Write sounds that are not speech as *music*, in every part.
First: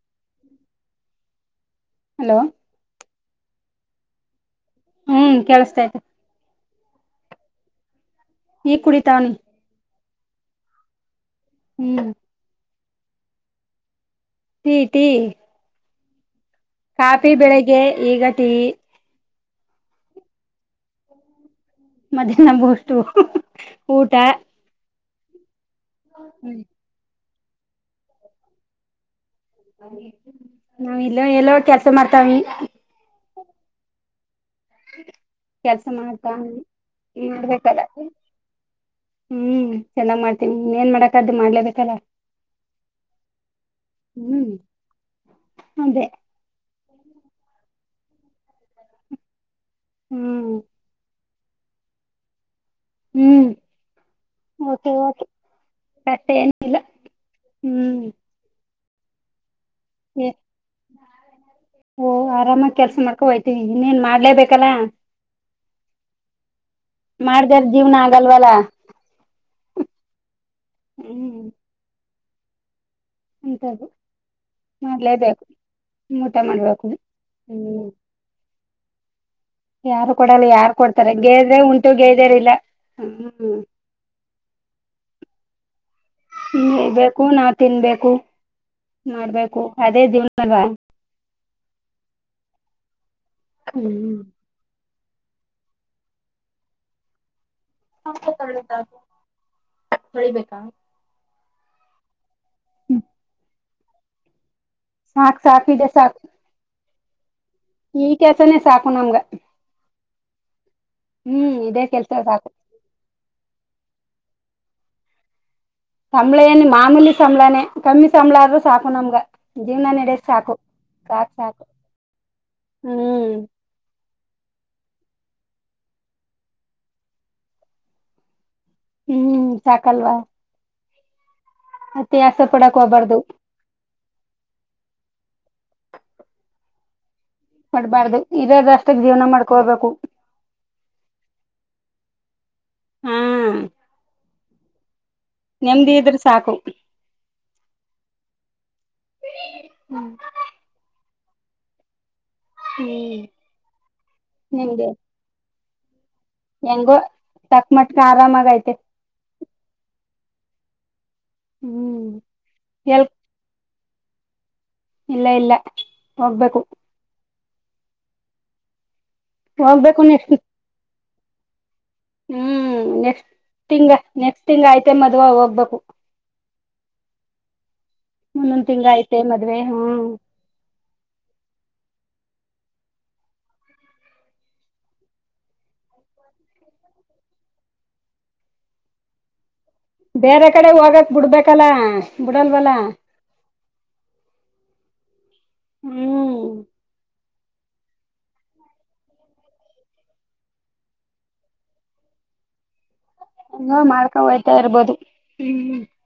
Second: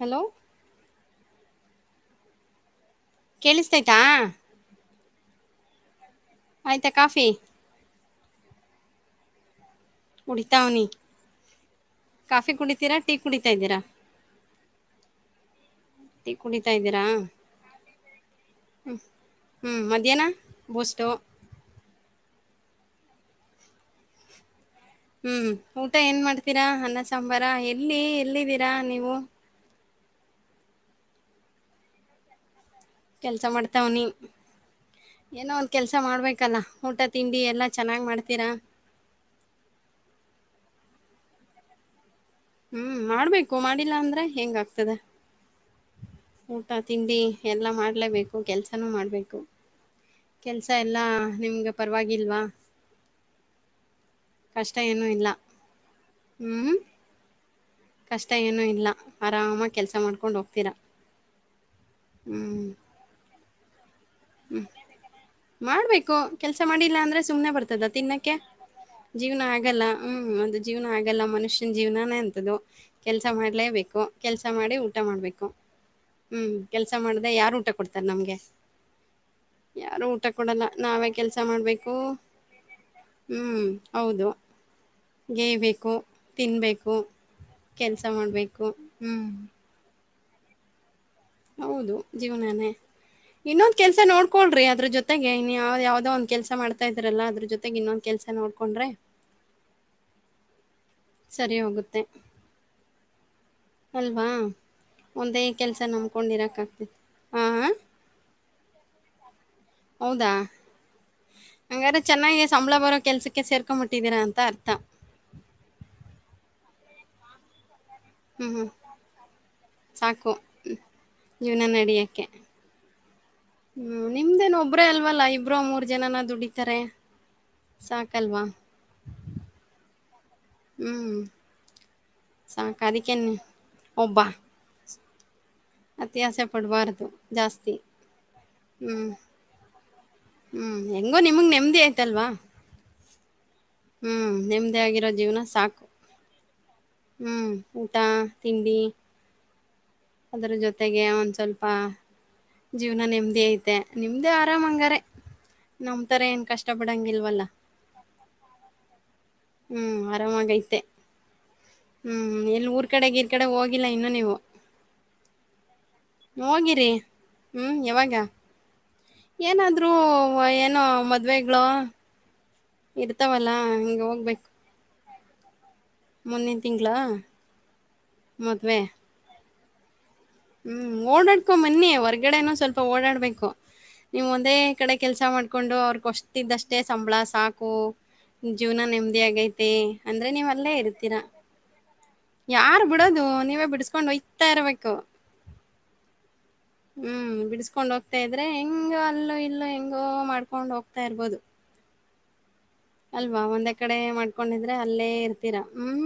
Hello hello *inaudible* ಕೇಳಿಸ್ತಯ್ತಾ ಹ್ಮ್ ಕೇಳಿಸತೈತೆ ಆಯ್ತಾ ಕಾಫಿ ನೀರ್ ಕುಡಿತಾವ್ನಿ ಹುಡುಕ್ತಾವ್ನಿ ಹ್ಮ್ ಕಾಫಿ ಕುಡಿತೀರಾ ಟೀ ಕುಡಿತಾ ಇದೀರಾ ಟೀ ಟೀ ಟೀ ಕುಡಿತಾ ಇದ್ದೀರಾ ಕಾಫಿ ಬೆಳಿಗ್ಗೆ ಈಗ ಟೀ ಹ್ಮ ಹ್ಞೂ ಮಧ್ಯಾಹ್ನ ಬೋಸ್ಟ ಮದ್ಯಾನ ಬೋಸ್ಟ್ ಊಟ ಹ್ಮ್ ಊಟ ಏನ್ ಮಾಡ್ತೀರಾ ಅನ್ನ ಸಾಂಬಾರ ಎಲ್ಲಿ ಎಲ್ಲಿದ್ದೀರಾ ನೀವು ನಾವ್ ಇಲ್ಲೋ ಎಲ್ಲೋ ಕೆಲ್ಸ ಮಾಡ್ತಾವಿ ಕೆಲಸ ಮಾಡ್ತಾವನಿ ಏನೋ ಒಂದ ಕೆಲ್ಸ ಮಾಡ್ಬೇಕಲ್ಲ ಊಟ ತಿಂಡಿ ಎಲ್ಲಾ ಮಾಡ್ಬೇಕಲ್ಲ ಚೆನ್ನಾಗ್ ಮಾಡ್ತೀರಾ ಹ್ಮ್ ಚೆನ್ನಾಗ್ ಮಾಡ್ತೀನಿ ಏನ್ ಮಾಡಕ ಅ್ದ್ ಮಾಡ್ಲೇಬೇಕಲ್ಲ ಹ್ಮ್ ಮಾಡ್ಬೇಕು ಮಾಡಿಲ್ಲಾ ಅಂದ್ರೆ ಹ್ಮ್ ಹೆಂಗ ಆಗ್ತದೆ ಅದೇ ಊಟ ತಿಂಡಿ ಎಲ್ಲಾ ಮಾಡ್ಲೇಬೇಕು ಕೆಲ್ಸನೂ ಮಾಡ್ಬೇಕು ಹ್ಮ್ ಕೆಲ್ಸ ಎಲ್ಲಾ ನಿಮ್ಗೆ ಪರವಾಗಿಲ್ವಾ ಹ್ಮ್ ಕಷ್ಟ ಏನೂ ಇಲ್ಲ ಕಟ್ಟೆ ಏನಿಲ್ಲ ಹ್ಮ್ ಇಷ್ಟ ಏನೂ ಇಲ್ಲ ಆರಾಮಾಗಿ ಕೆಲಸ ಮಾಡ್ಕೊಂಡು ಹೋಗ್ತೀರಾ ಓ ಹ್ಮ್ ಆರಾಮಾಗ ಕೆಲ್ಸ ಮಾಡ್ಕೊ ಹೋಗಯ್ತೀವಿ ಇನ್ನೇನ್ ಮಾಡ್ಲೇಬೇಕಲ್ಲಾ ಮಾಡ್ಬೇಕು ಕೆಲ್ಸ ಮಾಡಿಲ್ಲ ಅಂದ್ರೆ ಸುಮ್ನೆ ಮಾಡ್ದಾರ ಬರ್ತದ ಜೀವ್ನ ತಿನ್ನಕ್ಕೆ ಆಗಲ್ವಲ್ಲ ಜೀವನ ಆಗಲ್ಲ ಹ್ಮ್ ಅದು ಜೀವನ ಆಗಲ್ಲ ಹ್ಮ್ ಮನುಷ್ಯನ ಜೀವನಾನೇ ಅಂತದು ಕೆಲಸ ಅಂತದು ಮಾಡಲೇಬೇಕು ಕೆಲಸ ಮಾಡಿ ಊಟ ಮಾಡ್ಲೇಬೇಕು ಮಾಡಬೇಕು ಊಟ ಹ್ಮ್ ಮಾಡ್ಬೇಕು ಕೆಲ್ಸ ಮಾಡ್ದ ಯಾರು ಊಟ ಹ್ಮ್ ಕೊಡ್ತಾರ ನಮ್ಗೆ ಯಾರು ಊಟ ಕೊಡಲ್ಲ ಯಾರ್ ನಾವೇ ಕೊಡ್ತಾರೆ ಕೆಲಸ ಗೇದ್ರೆ ಉಂಟು ಮಾಡ್ಬೇಕು ಗೇದರ್ ಇಲ್ಲ ಹ್ಮ್ ಹೌದು ಗೇಯಬೇಕೇಕು ಹ್ಮ ಇರ್ಬೇಕು ನಾವ್ ತಿನ್ಬೇಕು ಮಾಡ್ಬೇಕು ಹ್ಮ್ ಮಾಡ್ಬೇಕು ಅದೇ ದವ್ನ ಅಲ್ವಾ ಹೌದು ಜೀವನಾನೇ ಇನ್ನೊಂದ ಕೆಲ್ಸ ಹ್ಮ್ ನೋಡ್ಕೊಳ್ರಿ ಅದ್ರ ಜೊತೆ ಜೊತೆಗೆನ್ ಯಾವ್ ಯಾವ್ದದೋ ಒಂದ ಕೆಲ್ಸ ಮಾಡತಾ ಇದರಲ್ಲ ಅದ್ರ ಜೊತೆಗೆ ಇನ್ನೊಂದ ಕೆಲ್ಸ ನೋಡ್ಕೊಂಡ್ರೆ ಹೊಬೇಕಾ ಸರಿ ಹೋಗುತ್ತೆ ಹ್ಮ ಅಲ್ವಾ ಒಂದೇ ಸಾಕು ಕೆಲ್ಸ ಇದೆ ಸಾಕು ನಮಕೊಂಡಿರಕ್ ಆಗ್ತಿತಿ ಈ ಕೆಲಸನೇ ಸಾಕು ನಮ್ಗ ಹೌದಾ ಹ್ಮ್ ಇದೇ ಹಂಗ್ರ ಕೆಲ್ಸ ಚೆನ್ನಾಗಿ ಸಾಕು ಸಂಬಳ ಬರೋ ಕೆಲ್ಸಕ್ಕೆ ಸೇರ್ ಹಾಕ್ಕೊಂಬಿಟ್ಟಿದ್ದೀರಾ ಅಂತ ಅರ್ಥ ಸಂಭಳನೆ ಮಾಮೂಲಿ ಸಂಭಳಾನೆ ಕಮ್ಮಿ ಹ್ಮ್, ಸಂಬಳಾದ್ರರು ಹ್ಮ್. ಸಾಕು ನಮ್ಗ ಜೀವನ ನಡಕ್ ಸಾಕು ಸಾಕ್ ಸಾಕು ಜೀವನ ನಡಿಯಕ್ಕೆ. ಹ್ಮ್ ಹ್ಮ್ ನಿಮ್ದೇನ್ ಒಬ್ರೇ ಅಲ್ವಲ್ಲ ಇಬ್ರ ಮೂರ್ ಜನನ ದುಡಿತಾರೆ ಸಾಕಲ್ವಾ ಹ್ಮ್ ಸಾಕಲ್ವಾ ಹ್ಮ್ ಅತಿ ಆಸೆ ಪಡಕ್ ಹೋಗ್ಬಾರ್ದು ಸಾಕಾಧಿಕನು ಒಬ್ಬಾ ಅತ್ಯಾಸ ಪಡುವಾರ್ದು ಮಾಡಡ್ಬಾರ್ದು ಇದರ ದಷ್ಟಕ್ ಜೀವನ ಮಾಡ್ಕೋರ್ಬೇಕು ಹ್ಮ್ ಹೆಂಗೋ ನಿಮಗ್ ನೆಮ್ಮ ಆಯ್ತಲ್ವಾ ಹ್ಮ್ ಹ್ಮ್ ನೆಮ್ದೇ ಆಗಿರೋ ಜೀವನ ಸಾಕು ನೆಮದಿ ಇದ್ರರು ಸಾಕು ಹ್ಮ್ ಊಟ ತಿಂಡಿ ಹ್ಮ್ ಅದ್ರ ಜೊತೆಗೆ ಒಂದ್ ಸ್ವಲ್ಪ ಜೀವನ ಹ್ಮ್ ನೆಮ್ಮದಿ ಐತೆ ನಿಮ್ದೇ ಆರಾಮ ನಿಮ್ಗೆ ಹಂಗಾರೆ ನಂಬ್ತಾರೆ ಏನ್ ಕಷ್ಟ ಹೆಂಗೋ ಪಡಂಗಿಲ್ವಲ್ಲ ಚಕ್ ಮಟ್ಕ ಆರಾಮಾಗ ಐತೆ ಹ್ಮ್ ಆರಾಮಾಗೈತೆ ಹ್ಮ್ ಎಲ್ಲಿ ಊರ್ ಎಲ್ ಕಡೆ ಗೀರ್ ಕಡೆ ಹೋಗಿಲ್ಲಾ ಇನ್ನು ನೀವು ಇಲ್ಲ ಇಲ್ಲ ಹೋಗ್ಬೇಕು ಹೋಗಿರಿ ಹ್ಮ್ ಯಾವಾಗ ಏನಾದ್ ಹೋಗ್ಬೇಕು ನೆಕ್ಸ್ಟ್ ಏನೋ ಮದ್ವೆಗಳು ಹ್ಮ್ ನೆಕ್ಸ್ಟ್ ಇರ್ತಾವಲ್ಲ ತಿಂಗ ಹಂಗೆ ನೆಕ್ಸ್ಟ್ ತಿಂಗ್ ಆಯ್ತೆ ಮದ್ವ ಹೋಗ್ಬೇಕು ಮುನ್ನಿನ ತಿಂ ಮುಂದೊಂದ್ ತಿಂಗ್ ಐತೆ ಮದ್ವೆ ಹಾ ಹ್ಮ್ ಓಡಾಡ್ಕೊ ಮನ್ನಿ ಹೊರ್ಗಡೆನ ಸ್ವಲ್ಪ ಓಡಾಡ್ಬೇಕು ನೀವ್ ಒಂದೇ ಕಡೆ ಕೆಲ್ಸ ಮಾಡ್ಕೊಂಡು ಅವ್ರಗೊಷ್ಟ್ದಷ್ಟೇ ಸಂಬಳ ಸಾಕು ಜೀವನ ನೆಮ್ಮದಿ ಆಗೈತೆ ಅಂದ್ರೆ ಬೇರೆ ನೀವ್ ಕಡೆ ಅಲ್ಲೇ ಹೋಗಕ್ ಇರ್ತೀರಾ ಬಿಡ್ಬೇಕಲ್ಲ ಬಿಡಲ್ವಲ್ಲ. ಯಾರು ಬಿಡೋದು ನೀವೇ ಬಿಡಸ್ಕೊಂಡ್ಯತ ತರಬೇಕಕ್ಕು ಹ್ಮ್ ಹ್ಮ್ ಬಿಡಿಸಕೊಂಡ್ ಹೋಗ್ತಾ ಇದ್ರೆ ಹೆಂಗ ಅಲ್ಲೂ ಇಲ್ಲೋ ಹೆಂಗೋ ಮಾಡ್ಕೊಂಡ್ ಹೋಗ್ತಾ ಇರ್ಬೋದು ಅಲ್ವಾ ಒಂದೇ ಹೆಂಗೋ ಕಡೆ ಮಾಡ್ಕೊ ಹೋಯ್ತಾ ಮಾಡ್ಕೊಂಡಿದ್ರೆ ಇರ್ಬೋದು. ಅಲ್ಲೇ ಇರ್ತೀರಾ ಹ್ಮ್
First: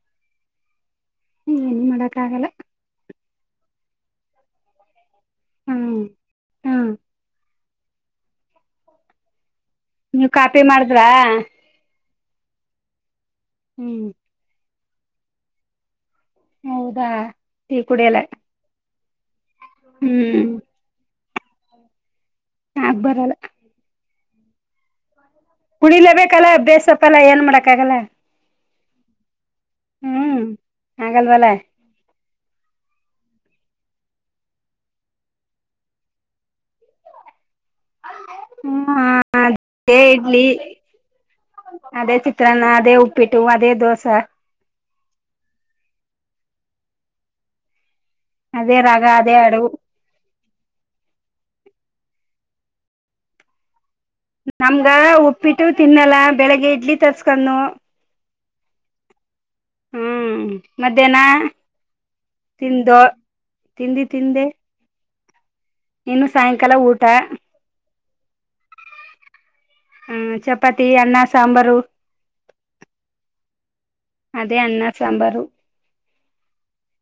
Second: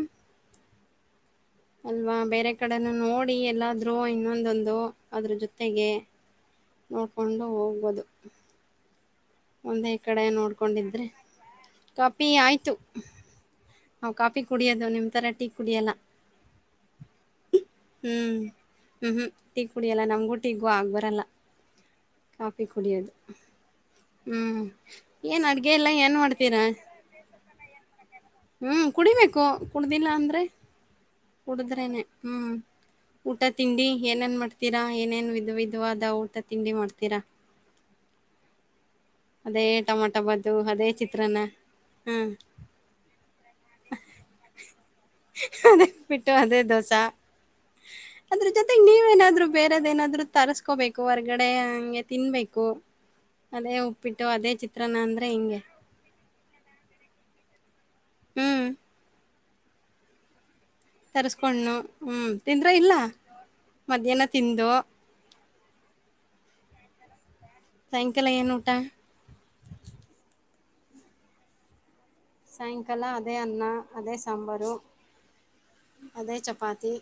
ಏನ್ ಅಲ್ವಾ ಮಾಡಕ್ ಆಗಲ್ಲ ಬೇರೆ ಕಡೆನ ನೋಡಿ ಎಲ್ಲಾದ್ ಇನ್ನೊಂದೊಂದು ಅದ್ರ ಜೊತೆಗೆ ಹ್ಮ್ ಹ್ಮ್ ನೋಡ್ಕೊಂಡು ಹೋಗ್ಬೋದು ಒಂದೇ ಕಡೆ ನೀವ್ ಕಾಪಿ ಮಾಡಿದ್ರಾ. ನೋಡ್ಕೊಂಡಿದ್ರೆ ಕಾಪಿ ಆಯ್ತು ಹ್ಮ್ ಹ ಕಾಫಿ ಕುಡಿಯೋದು ನಿಮ ತರ ಟೀ ಕುಡಿಯಲ್ಲ ಹೌದಾ ಟೀ ಕುಡಿಯಲ್ಲ ಹ್ಮ್ ಹ್ಮ್ ಹ್ಮ್ ಟೀ ಕುಡಿಯಲ್ಲ ಹ್ಮ್ ನಮ್ಗೂಟೀ ಕು ಹೂ ಆಗಬರಲ್ಲ ಕಾಫಿ ಆಗ್ ಕುಡಿಯೋದು ಬರಲ್ಲ ಹ್ಮ್ ಏನ್ ಅಡ್ಗ ಕುಡಿಿಲೇ ಬೇಕಲ್ಲ ಬೇಸಪ್ಪಲ್ಲಾ ಏನ್ ಮಾಡಕ್ಕ ಆಾಗಲ್ಲ ಹ್ಮ್ ಕುಡಿಬೇಕು ಕುಡ್ದಿಲ್ಲ ಅಂದ್ರೆ ಹ್ಮ್ ಆಗಲ್ವಲ್ಲ ಕುಡಿದ್ರೇನೆ ಹ್ಮ್ ಊಟ ತಿಂಡಿ ಏನೇನ್ ಮಾಡ್ತೀರಾ ಏನೇನ್ ವಿ ವಿಿದಾದ ಊಟ ತಿಂಡಿ ಮಾಡ್ತೀರಾ ಹ್ಮ್ ಅದೇ ಟೊಮಾಟೊ ಬ್ದು ಅದೇ ಚಿತ್ರನ್ನ *inaudible* ಅದೇ ಚಿತ್ರಾನ್ನ ಅದೇ ಉಪ್ಪಿಟ್ಟು ಅದೇ ದೋಸೆ ಅದ ಪಿಟ್ಟು ಅದೇ ದೋಸ ಅದ್ರ ಅದೇ ಜೊತೆಗೆ ನೀವ ರಾಗ ಅದೇ ಏನಾದ್ರು ಅಡುವು ಬೇರೆದ ಏನಾದ್ರು ತರ್ಸ್ಕೋಬೇಕು ಹೊರ್ಗಡೆ ಹಂಗೆ ತಿನ್ಬೇಕು ಅದೇ ಉಪ್ಪಿಟ್ಟು ಅದೇ ಚಿತ್ರನ ಅಂದ್ರೆ ಹಿಂಗೆ ತಿನ್ನಲ್ಲಾ ಬೆಳಗ್ಗೆ ಇಡ್ಲಿ ತರ್ಸ್ಕೊಂಡು ಹ್ಮ್ ಹ್ಮ್ ಮಧ್ಯಾಹ್ನ ತರಿಸ್ಕೊಂಡು ಹ್ಮ್ ತಿಂದ್ರ ಇಲ್ಲ ತಂದುೋ ತಿಿಂದಿ ಮಧ್ಯಾಹ್ನ ತಿಿಂದೆ ತಿಂದು ಇನ್ನು ಸಾಯಂಕಾಲ ಊಟ ಸಾಯಂಕಾಲ ಏನೂಊಟಾ ಹ್ಮ ಚಪಾತಿ ಅನ್ನಾ ಸಾಂಬಾರು ಸಾಯಂಕಾಲ ಅದೇ ಅನ್ನ ಅದೇ ಸಾಂಬಾರು ಅನ್ನ ಸಾಂಬಾರು ಅದೇ ಚಪಾತಿ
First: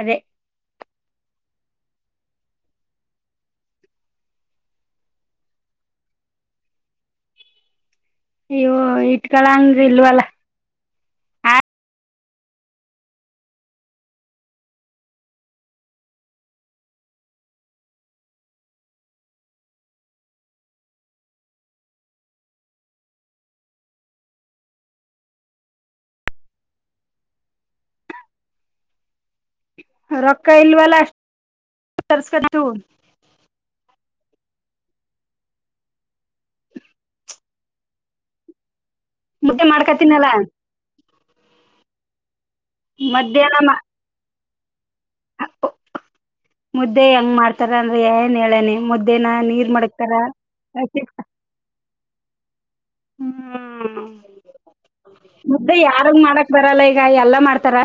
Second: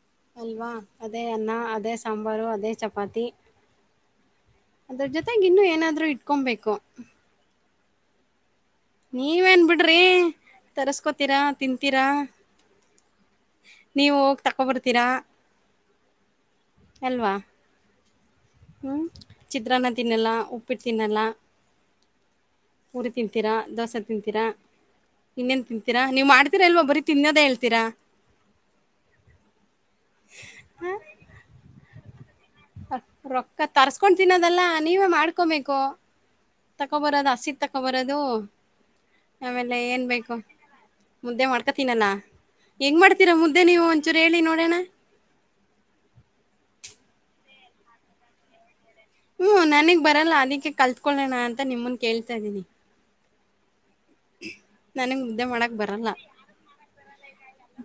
ಅದೇ ಅಲ್ವಾ ಅದೇ ಅನ್ನ ಅದೇ ಸಾಂಬಾರು ಅದೇ ಚಪಾತಿ ಅದ್ರ ಜೊತೆಗೆ ಇನ್ನು ಏನಾದ್ರು ಇಟ್ಕೊಬೇಕು ಹವ *inaudible* ನೀವೇನ್ ಬಿಡ್ರಿ ತರ್ಸ್ಕೋತೀರಾ ಆ ತಿಂತೀರಾ ನೀವು ಹೋಗಿ ತಕೊಬರ್ತೀರಾ ಅಲ್ವಾ ಹ್ಮ್ ಚಿತ್ರಾನ್ನ ತಿನ್ನಲ್ಲ ಉಪ್ಪಿಟ್ಟು ತಿನ್ನಲ್ಲ ಊರಿ ತಿಂತೀರಾ ದೋಸೆ ತಿಂತೀರಾ ಇನ್ನೇನ್ ತಿಂತೀರಾ ನೀವು ಮಾಡ್ತೀರಾ ಇಲ್ವಾ ಬರೀ ತಿನ್ನೋದೇ ಹೇಳ್ತೀರಾ ರೊಕ್ಕ ಇಲ್ವಲ್ಲ ಅಷ್ಟ ತರ್ ಅ ರೊಕ್ಕ ತರ್ಸ್ಕೊಂಡು ತಿನ್ನೋದಲ್ಲ ನೀವೇ ಮಾಡ್ಕೊಬೇಕು ತಕೊಬರೋದು ಹಸತ್ ತಕೊಬರೋದು ಮುದ್ದೆ ಆಮೇಲೆ ಏನ್ ಮಾಡ್ಕತಿನಲ್ಲ ಬೇಕು ಮುದ್ದೆ ಮಾಡ್ಕೊತೀನನಾ ಹೆಂಗ್ ಮಾಡ್ತೀರಾ ಮಧ್ಯಾಹ್ನ ಮುದ್ದೆ ಮಾ ನೀವು ಒಂಚೂರು ಹೇಳಿ ನೋಡೋಣ ಮುದ್ದೆ ಹೆಂಗ ಮಾಡ್ತಾರ ಅಂದ್ರೆ ಏನ್ ಹೇಳನೆ ಮುದ್ದೆ ಹ್ಮ ನನಗ್ ಬರಲ್ಲ ಅದಕ್ಕೆ ಕಲ್ತ್ಕೊಳ್ಳೋಣ ಅಂತ ನಿಮನ್ ಕೇಳ್ತಾ ಇದೀನಿ ಹ್ಮ *unintelligible* ನನಗ್ ಮುದ್ದೆ ಮಾಡಕ್ ಬರಲ್ಲ ಯಾರಾಗ ಮಾಡಕ್ ಬರಲ್ಲ ಈಗ ಎಲ್ಲಾ ಮಾಡ್ತಾರ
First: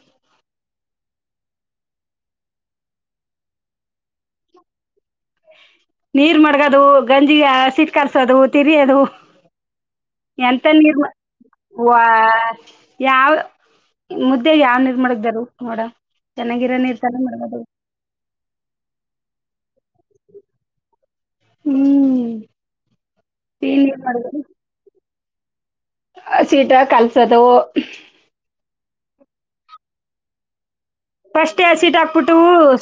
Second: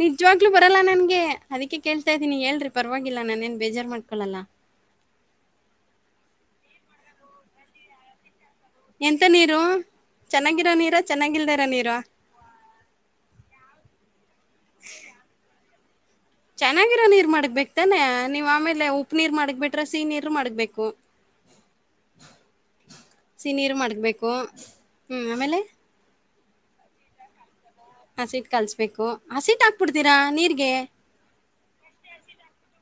ನಿಜವಾಗ್ಲೂ ಬರಲ್ಲ ನನ್ಗೆ ಅದಕ್ಕೆ ಕೇಳ್ತಾ ಇದ್ದೀನಿ ಹೇಳ್ರಿ ಪರವಾಗಿಲ್ಲ ನಾನೆನು ಬೇಜಾರ್ ಮಾಡ್ಕೊಳ್ಳಲ್ಲ ನೀರ್ ಮಡಗೋದು ಗಂಜಿ ಅಸೀಟ್ ಕಲ್ಸದು ತಿರಿಯದು ಎಂತ *unintelligible* ನೀರು? ಎಂತ ಚೆನ್ನಾಗಿರೋ ನೀ ನೀರಾ? ಚೆನ್ನಾಗಿಲ್ದೇ ಇರೋ *inaudible* ನೀರಾ? ಯಾವ ಮುದ್ದೆಗೆ ಯಾವ್ ನೀರ್ ಮಡಗದರು ನೋಡ ಚೆನ್ನಾಗಿರೋ ನೀರ್ ತನೆ ಮಡಗದು ತಾನೆ ನೀವ್ ಆಮೇಲೆ ಉಪ್ಪ ನೀರ್ ಮಾಡ್ಗಬಿಟ್ರೆ ಸಿಹಿ ನೀರು ಮಾಡ್ಬೇಕು ಹ್ಮ್ *unintelligible* ಸಿನೀರು ಸಿಹಿ ನೀರ್ ಮಾಡ್ಗ್ಬೇಕು ಹ್ಮ್ ಆಮೇಲೆ ಅಶೀಟ ಕಲ್ಸೋದು ಹಸಿಟ್ ಕಲಿಸಬೇಕು ಹಸಿಟ್ ಹಾಕ್ಬಿಡ್ತೀರಾ ನೀರಿಗೆ ಫಸ್ಟ್ ಆಸಿಡ್ ಹಾಕ್ಬಿಟ್ಟು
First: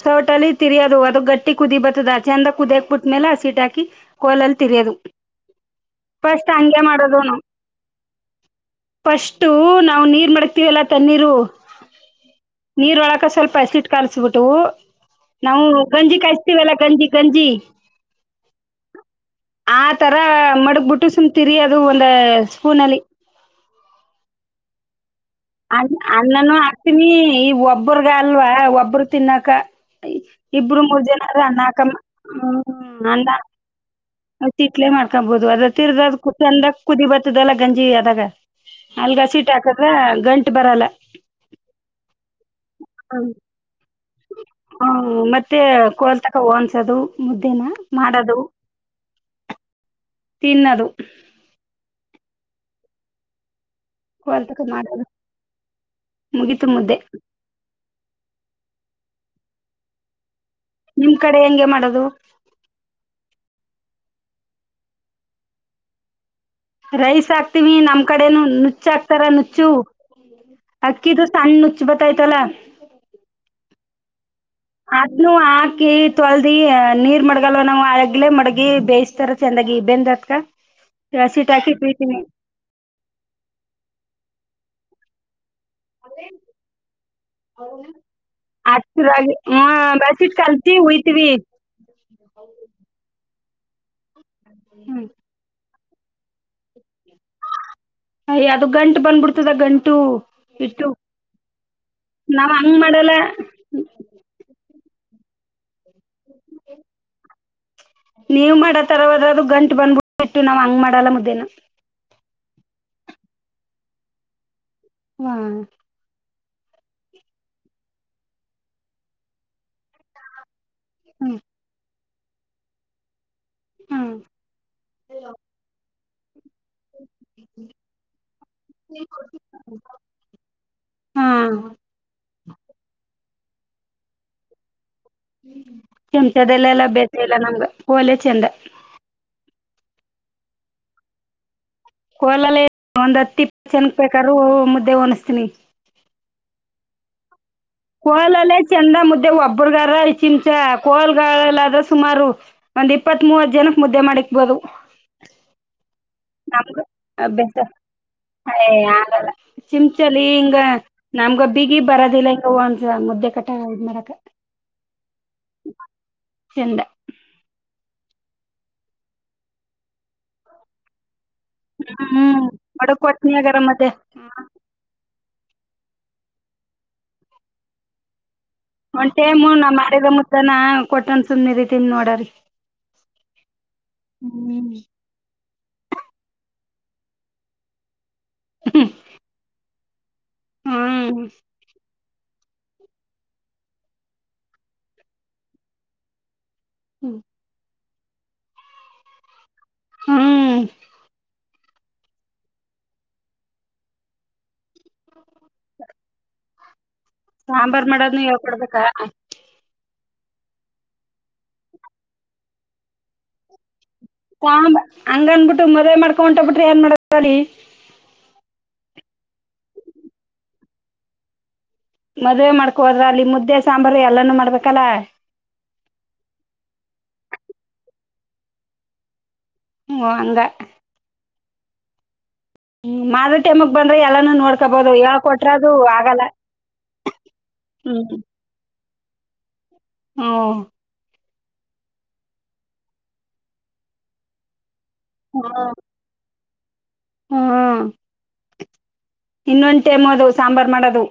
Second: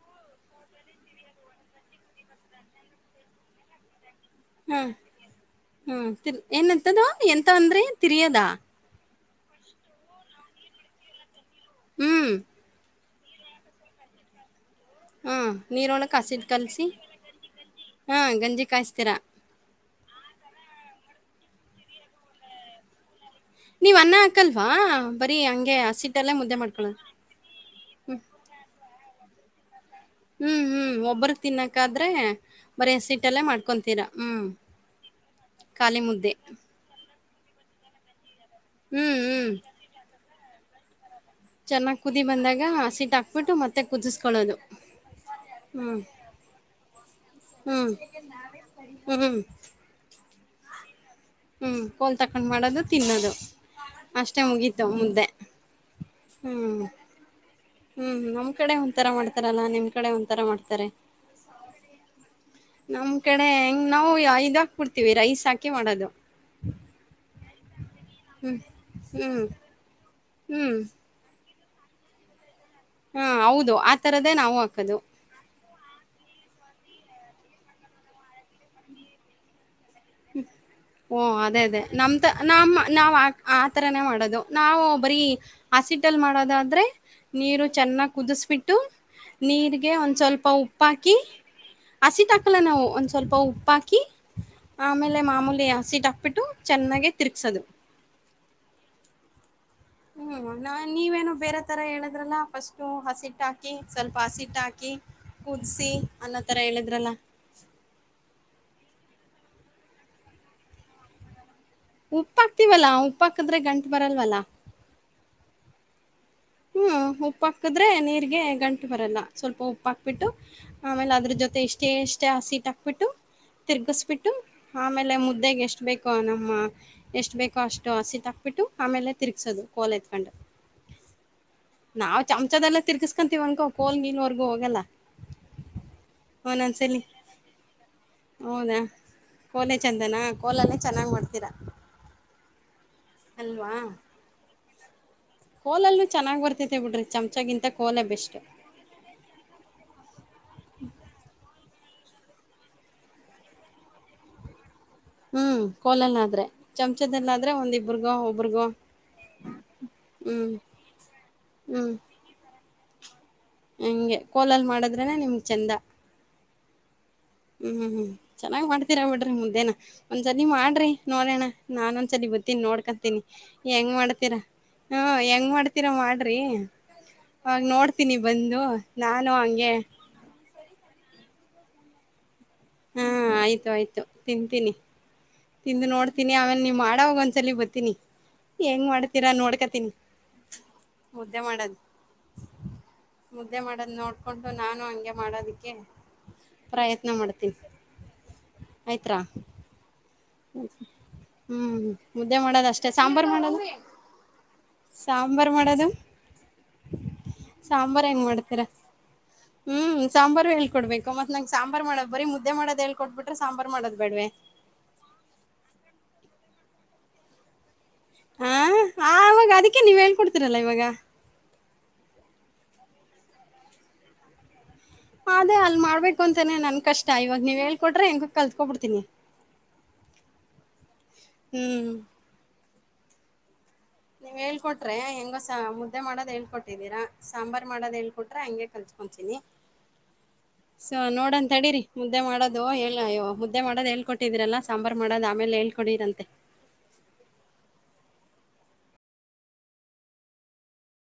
ಸೌಟಲ್ಲಿ ತ ತಿರಿಯೋದು ಅದ ಗಟ್ಟ ಕುದಿ ಬತ್ತತದ ಆ ಚಂದ ಕುದಿಯಾಕ್ಬಿಟ್ಟು ನೆಲಾಸಿಟಾಕಿ ಕೋಲಲ್ಲಿ ಹಾಂ. ತಿರಯೋದು ಹಾಂ. ತಿರ್ ಫಸ್ಟ್ ಹಂಗೆ ಏನಂತದು? ಮಾಡೋದು ನ ಎಂತ ಅಂದ್ರಿ? ತಿರ್ಯೋದಾ? ಫಸ್ಟ್ ನಾವು ನೀರ್ ಮಾಡಕ್ತೀವಲ್ಲ ತಣ್ಣಿರು ಹ್ಮ್. ನೀರ್ ಒಳ ಕ್ಕ ಸ್ವಲ್ಪ ಅಸಿಟ್ ಕಾಣಿಸಸ್ಬಿಟ್ಟು ಹಾಂ. ನಾವು ಗಂಜಿ ನೀರೊಳಕ್ಕೆ ಹಸಿಟ್ಟು ಕಾಯಸ್ತೀವಲ್ಲಾ ಕಲಸಿ ಗಂಜಿ ಗಂಜಿ ಹಾಂ ಗಂಜಿ ಕಾಯಿಸ್ತೀರಾ? ಆ ತರ ಮಡಗ್ಬಿಟ್ಟು ಸುಮ್ ತಿರಿಯೋದು ಅದು ಒಂದು ಸ್ಪೂನಲ್ಲಿ ನೀವ್ ಅನ್ನ ಹಾಕಲ್ವಾ. ಬರೀ ಹಂಗೆ ಅ ಹಸಿಟ್ಟಲ್ಲೇ ಅಣ್ಣನು ಮುದ್ದೆ ಮಾಡ್ಕೊಳೋದು. ಹಾಕ್ತೀವೆ ಈ ಒಬ್ರಗ ಅಲ್ವಾ ಒಬ್ಬ್ರ ತಿನ್ನಕ ಹ್ಮಞೂ ಇಬ್ರು ಹ್ಮಞೂ ಮೂರ್ ಜನ ಒಬ್ಬರು ಅನ್ನ ಹಾಕಮ್ಮ ತಿನ್ನೋಕ್ಕಾದ್ರೆ ಬರ ಹಸಿಟ್ಟುಲ್ಲೇ ಮಾಡ್ಕೊತೀರಾ. ಅ ತಿಿಟ್ಲೆ ಮಾಡ್ಕೊಬಹುದು ಅದ ತಿರ್ದ ಮುದ್ದೆ. ಚಂದ ಕುದಿ ಬರ್ತದಲ್ಲ ಗಂಜಿ ಅದಾಗ ಹ್ಮ್, ಹ್ಮ್. ಅಲ್ಗಸೀಟ್ ಹಾಕದ್ರ ಗಂಟು ಬರಲ್ಲ ಚೆನ್ನಾಗ್ ಕುದಿ ಬಂದಾಗ ಹಸೀಟ್ ಹ್ಮ್ ಹಾಕ್ಬಿಟ್ಟು ಮತ್ತೆ ಕುದಿಸಕೊಳ್ಳೋದು ಹ್ಮ್, ಮತ್ತೆ ಹ್ಮ ಕೋಲ್ ತಕ ಓನ್ಸದು ಮುದ್ದೇನ ಮಾಡದು. ಹ್ಮ್ ಹ್ಮ್ ತಿನ್ನದು ಹ್ಮ್ ಕೋಲ್ ತಕೊಂಡ್ ಮಾಡದು ತಿನ್ನದು ಅಷ್ಟೆ ಕೋಲ್ ತಕ ಮುಗೀತು ಮಾಡೋದು ಮುದ್ದೆ ಮುಗೀತು ಹ್ಮ್ ಮುದ್ದೆ ಹ್ಮ್ ನಮ್ ಕಡೆ ಒಂಂತರ ಮಾಡತಾರಲ್ಲ ನಿ್ ಕಡೆ ಒಂಂತರ ಮಾಡ್ತಾರೆ. ನಿಮ್ ಕಡೆ ಹೆಂಗೆ ಮಾಡೋದು. ನಮ್ ಕಡೆ ಹೆಂಗ್ ನಾವು ಇದಾಗಬಡ್ತೀವಿ ರೈಸ್ ಹಾಕಿ ಮಾಡೋದು ರೈಸ್ ಹಾಕ್ತಿವಿ ನಮ್ ಕಡೆನು ಹ್ಮ್, ನುಚ್ಚ ಹಾಕ್ತಾರ ಹ್ಮ್. ನುಚ್ಚು ಹ್ಮ್. ಅಕ್ಕಿದ ಸನ್ ನುಚ್ಚು ಬತಾಯ್ತಲ್ಲಾ ಹಾ ಹೌದು ಆ ತರದೇ ನಾವು ಹಾಕದು ಇದನು ಹಾಕಿ ತೊಳದಿ ನೀರ್ ಮಡಗಲ್ವ ನಾವು ಅಗ್ಲೇ ಮಡಗಿ ಬೇಯಿಸಸ್ತಾರ ಚೆಂದಾಗಿ ಬೆಂದ ಓ ಅದೇ ಅದೇ ನಮ್ದ ನಮ್ಮ ನಾವು ಆ ಆ ಥರನೇ ಮಾಡೋದು ನಾವು ಬರೀ ಹಸ್ಿಟಲ್ ಮಾಡೋದಾದ್ರೆ ನೀರು ಚೆನ್ನಾಗಿ್ ಕುದಿಸಬಿಟ್ಟು ಹಚ್ಚರಾಗಿ ಹಾ ನೀರ್ಗೆ ಒಂದ್ ಬೆಳಸಿಟ್ ಸ್ವಲ್ಪ ಕಲ್ಸಿ ಉಪ್ಪಾಕಿ ಒಯ್ತೀವಿ ಹಸಿಟ್ಟ ಹಾಕಲ್ಲ ನಾವು ಒಂದ್ ಸ್ವಲ್ಪ ಉಪ್ಪಾಕಿ ಹ್ಮ್ ಆಮೇಲೆ ಮಾಮೂಲಿ ಸೀಟ್ ಹಕ್ಬಿಟ್ಟು ಚೆನ್ನಾಗೆ ತಿರ್ಗ್ಸೋದು ಅಯ ಅದು ಗಂಟ್ ಬಂದ್ಬಿಡ್ತದ ಗಂಟ ಹ್ಮ್ ನಾ ನೀವೇನ ಬೇರೆ ತರ ಹೇಳಿದ್ರಲ್ಲ ನಾವ್ ಹಂಗ್ ಫಸ್ಟು ಮಾಡಲ್ಲ ಹಸಿಟ್ಟ ಹ ಹಾಕಿ ಸ್ವಲ್ಪ ಹಸಿಟ್ಟ ಹಾಕಿ ಕುದಿಸಿಿ ಅನ್ನೋ ತರ ಹೇಳಿದ್ರಲ್ಲ ನೀವ್ ಮಾಡತರವದ್ರ ಅದು ಗಂಟು ಬಂದ್ಬಟ್ಟ ಬಿಟ್ಟು ನಾವ್ ಹಂಗ ಮಾಡಲ್ಲ ಮುದ್ದೇನ ಉಪ್ಪ ಹಾಕ್ತಿವಲ್ಲಾ ಉಪ್ಪಾಕಿದ್ರೆ ಗಂಟ್ ಬರಲ್ವಲ್ಲ ಹಾ ಹ್ಮ್ ಉಪ್ಪ ಹಾಕದ್ರೆ ನೀರ್ಗೆ ಗಂಟು ಬರಲ್ಲ ಸ್ವಲ್ಪ ಉಪ್ಪಾಕ್ಬಿಟ್ಟು ಆಮೇಲೆ ಅದ್ರ ಹ್ಮ್ ಜೊತೆ ಎಷ್ಟೇ ಎಷ್ಟೇ ಹಸೀಟ್ ಹಾಕ್ಬಿಟ್ಟು ಹ್ಮ್ ತಿರ್ಗಿಸಬಿಟ್ಟು ಆಮೇಲೆ ಮುದ್ದೆಗೆ ಎಷ್ಟ್ ಬೇಕೋ ನಮ್ಮ ಎಷ್ಟು ಬೇಕೋ ಅಷ್ಟು ಹಸಿಟ್ ಹಕ್ಬಿಟ್ಟು ಆಮೇಲೆ ತಿರುಗ್ಸೋದು ಕೋಲ್ ಎತ್ಕೊಂಡು ಹಾ ನಾವವು ಚಮಚದೆಲ್ಲ ತಿರ್ಗಿಸಕೊಂತೀವನ್ಕೋ ಕೋಲ್ ನೀನ್ವರೆಗೂ ಹೋಗಲ್ಲ ಹ್ಮ ಕೆಂಚದೆಲ್ಲ ಎಲ್ಲಾ ಒಂದೊಂದ್ಸಲಿ ಬೇಸ ಇಲ್ಲ ನಮ್ಗೆ ಕೋಲೆ ಚೆಂದ ಕೋಲೆ ಚಂದನ ಕೋಲಲ್ಲೇ ಚೆನ್ನಾಗ್ ಮಾಡ್ತೀರಾ ಕೋಲಲ್ಲ ಒಂದ್ ಹತ್ತಿಪ್ಪ ಅಲ್ವಾ ಚೆನ್ ಬೇಕಾದ್ರರು ಮುದ್ದೆ ಒಣಿಸಸ್ತೀನಿ ಹೋಲಲ್ಲೂ ಚೆನ್ನ್ ಬರ್ತೆ ಬಿಡ್ರಿ ಚಮಚಾಗಿಗಿಂತ ಕೋಲಲ್ಲೇ ಚಂದ ಮುದ್ದೆ ಒಬ್ಬ್ರಗಾರ ಚಿಂಚ ಕೋಲ್ಲದ್ರ ಸುಮಾರು ಒಂದ್ ಇಪ್ಪತ್ ಮೂವತ್ ಜನಕ್ ಮುದ್ದೆ ಮಾಡಿಕ್ಬೋದು ಹ್ಮ್ ಕೊಲಲ್ಲ ನಮ್ಗ ಅಸ ಒಬ್ರಗೋ ಹಯ ಆಗಲ್ಲ ಚಿಂಚಲಿ ಹ್ಮ್ ಹಿಂಗ ನಮ್ಗ ಬಿಗಿ ಹ್ಮ್ ಬರೋದಿಲ್ಲ ಇ ಒಂದಸ ಮುದ್ದೆ ಕಟ್ಟ ಹಂಗೆ ಕೋಲಲ್ ಮಾಡದ್ರನೆ ನಿಮ್ ಚಂದ ಎಂಡ ಹ್ಮ್ ಹ್ಮ್ ಹ್ಮ್ ಚನ್ನಾಗ್ ಮಾಡ್ತೀರ ಬಿಡ್ರಿ ಮುದ್ದೇನ ಒಂದ್ ಜನಿ ಮಾಡ್ರಿ ನೋಡಣ ನಾನೊಂದ್ಸಲ ಬತ್ತೀನಿ ಬಡಗ್ ನೋಡ್ಕೊಂತೀನಿ ಕೊಟ್ನಿಗಾರ ಮತ್ತೆ ಹೆಂಗ್ ಮಾಡ್ತೀರಾ ಹ್ಮ ಹೆಂಗ್ ಮಾಡ್ತೀರಾ ಮಾಡ್ರಿ ಅವಾಗ ನೋಡ್ತೀನಿ ಬಂದು ಒಂದ್ ನಾನು ಟೈಮ್ ನಾ ಹಂಗೆ ಮಾಡಿದ ಮುತ್ತನ ಕೊಟ್ಟನ್ ಸುಮ್ ಇದತಿನಿ ನೋಡ್ರರಿ ಹಾ ಆಯ್ತು ಆಯ್ತು ತಿಂತೀನಿ ಹ್ಮ್ ತಿಂದು ನೋಡ್ತೀನಿ ಆಮೇಲೆ ನೀವು ಮಾಡೋವಾಗ ಒಂದ್ಸಲ ಬರ್ತೀನಿ ಹೆಂಗ್ ಮಾಡ್ತೀರಾ ನೋಡ್ಕೋತೀನಿ ಹ್ಮ್ ಮುದ್ದೆ ಮಾಡದ ಮುದ್ದೆ ಮಾಡೋದ ನೋಡ್ಕೊಂಡು ನಾನು ಹಂಗೆ ಮಾಡೋದಕ್ಕೆ ಪ್ರಯತ್ನ ಮಾಡ್ತೀನಿ ಆಯ್ತ್ರಾ ಹ್ಮ್ ಹ್ಮ್ ಮುದ್ದೆ ಮಾಡದ ಅಷ್ಟೇ ಸಾಂಬಾರ್ ಮಾಡದು ಸಾಂಬಾರ್ ಮಾಡೋದು ಸಾಂಬಾರ್ ಮಾಡೋದ್ನ ಹೆಂಗ್ ಹೇಳ್ ಮಾಡ್ತೀರಾ ಕೊಡ್ಬೇಕ ಹ್ಮ್ ಸಾಂಬಾರು ಹೇಳ್ ಕೊಡ್ಬೇಕುತ್ ನಂಗಗೆ ಸಾಂಬಾರ್ ಮಾಡೋದ ಬರರಿ ಮುದ್ದೆ ಮಾಡೋ ಹೇಳ್ಬಿಟ್ರೆ ಸಾಂಬಾರಾರ್ ಮಾಡೋ ಬೇಡ್ವೆ *unintelligible* ಹ ಹಂಗ ಅನ್ಬಿಟ್ಟು ಮದ್ವೆ ಮಾಡ್ಕೋ ಬಿಟ್ಟು ಹೊಂಟ್ ಹೋಗ್ ಬಿಟ್ರೆ ಏನ್ ಮಾಡ್ತರಿ ಹಾ ಆ ಆವಾಗ ಅದಕ್ಕೆ ನೀವ್ ಹೇಳ್ಕೊಡ್ತಿರಲ್ಲ ಇವಾಗ ಮದ್ವೆ ಮಾಡ್ಕೊ ಹೋದ್ರ ಅಲ್ಲಿ ಮುದ್ದೆ ಸಾಂಬಾರು ಎಲ್ಲಾನೂ ಮಾಡ್ಬೇಕಲ್ಲಾ ಅದೇ ಅಲ್ ಮಾಡ್ಬೇಕು ಅಂತಾನನೆ ನನ್ ಕಷ್ಟ ಇವಾಗ ನೀವ ಹೇಳ್ಕೊಟ್ರೆ ಹೆಂಗ ಕಲ್ತ್ಕೊ ಬಿಡ್ತೀನಿ ಹ ಅಂದ ಹ್ಮ್ ಹ್ಮ್ ಮಾಡ ಟೈಂಮಕ್ ಬಂದ್ರೆ ಎಲ್ಲಾನು ನೀವ್ ನೋಡ್ಕೋಬಹುದು ಹೇಳ್ಕೊಟ್ರೆ ಹೆಂಗೋಸ ಹೇಳ್ಕೊಟ್ರದು ಮುದ್ದೆ ಆಗಲ್ಲ ಮಾಡೋದ್ ಹೇಳ್ಕೊಟ್ಟಿದ್ದೀರಾ ಸಾಂಬಾರ್ ಮಾಡೋದ್ ಹ್ಮ್ ಹೇಳ್ಕೊಟ್ರೆ ಹಂಗೆ ಕಲ್ಚಕೊಂನಿ ಹ್ಮ ಸ ನೋಡಂತ ಅಡೀರಿ ಮುದ್ದೆ ಮಾಡೋದು ಹೇಳ ಅಯ್ಯೋ ಮುದ್ದೆ ಮಾಡೋದು ಹೇಳ್ಕೊಟ್ಟಿದೀರಲ್ಲಾ ಸಾಂಬಾರ್ ಮಾಡೋದು ಆಮೇಲೆ ಹೇಳ್ಕಡಡಿರಂತೆ ಹ್ಮ ಇನ್ನೊಂದ್ ಟೈಮ ಅದು ಸಾಂಬಾರ ಮಾಡೋದು.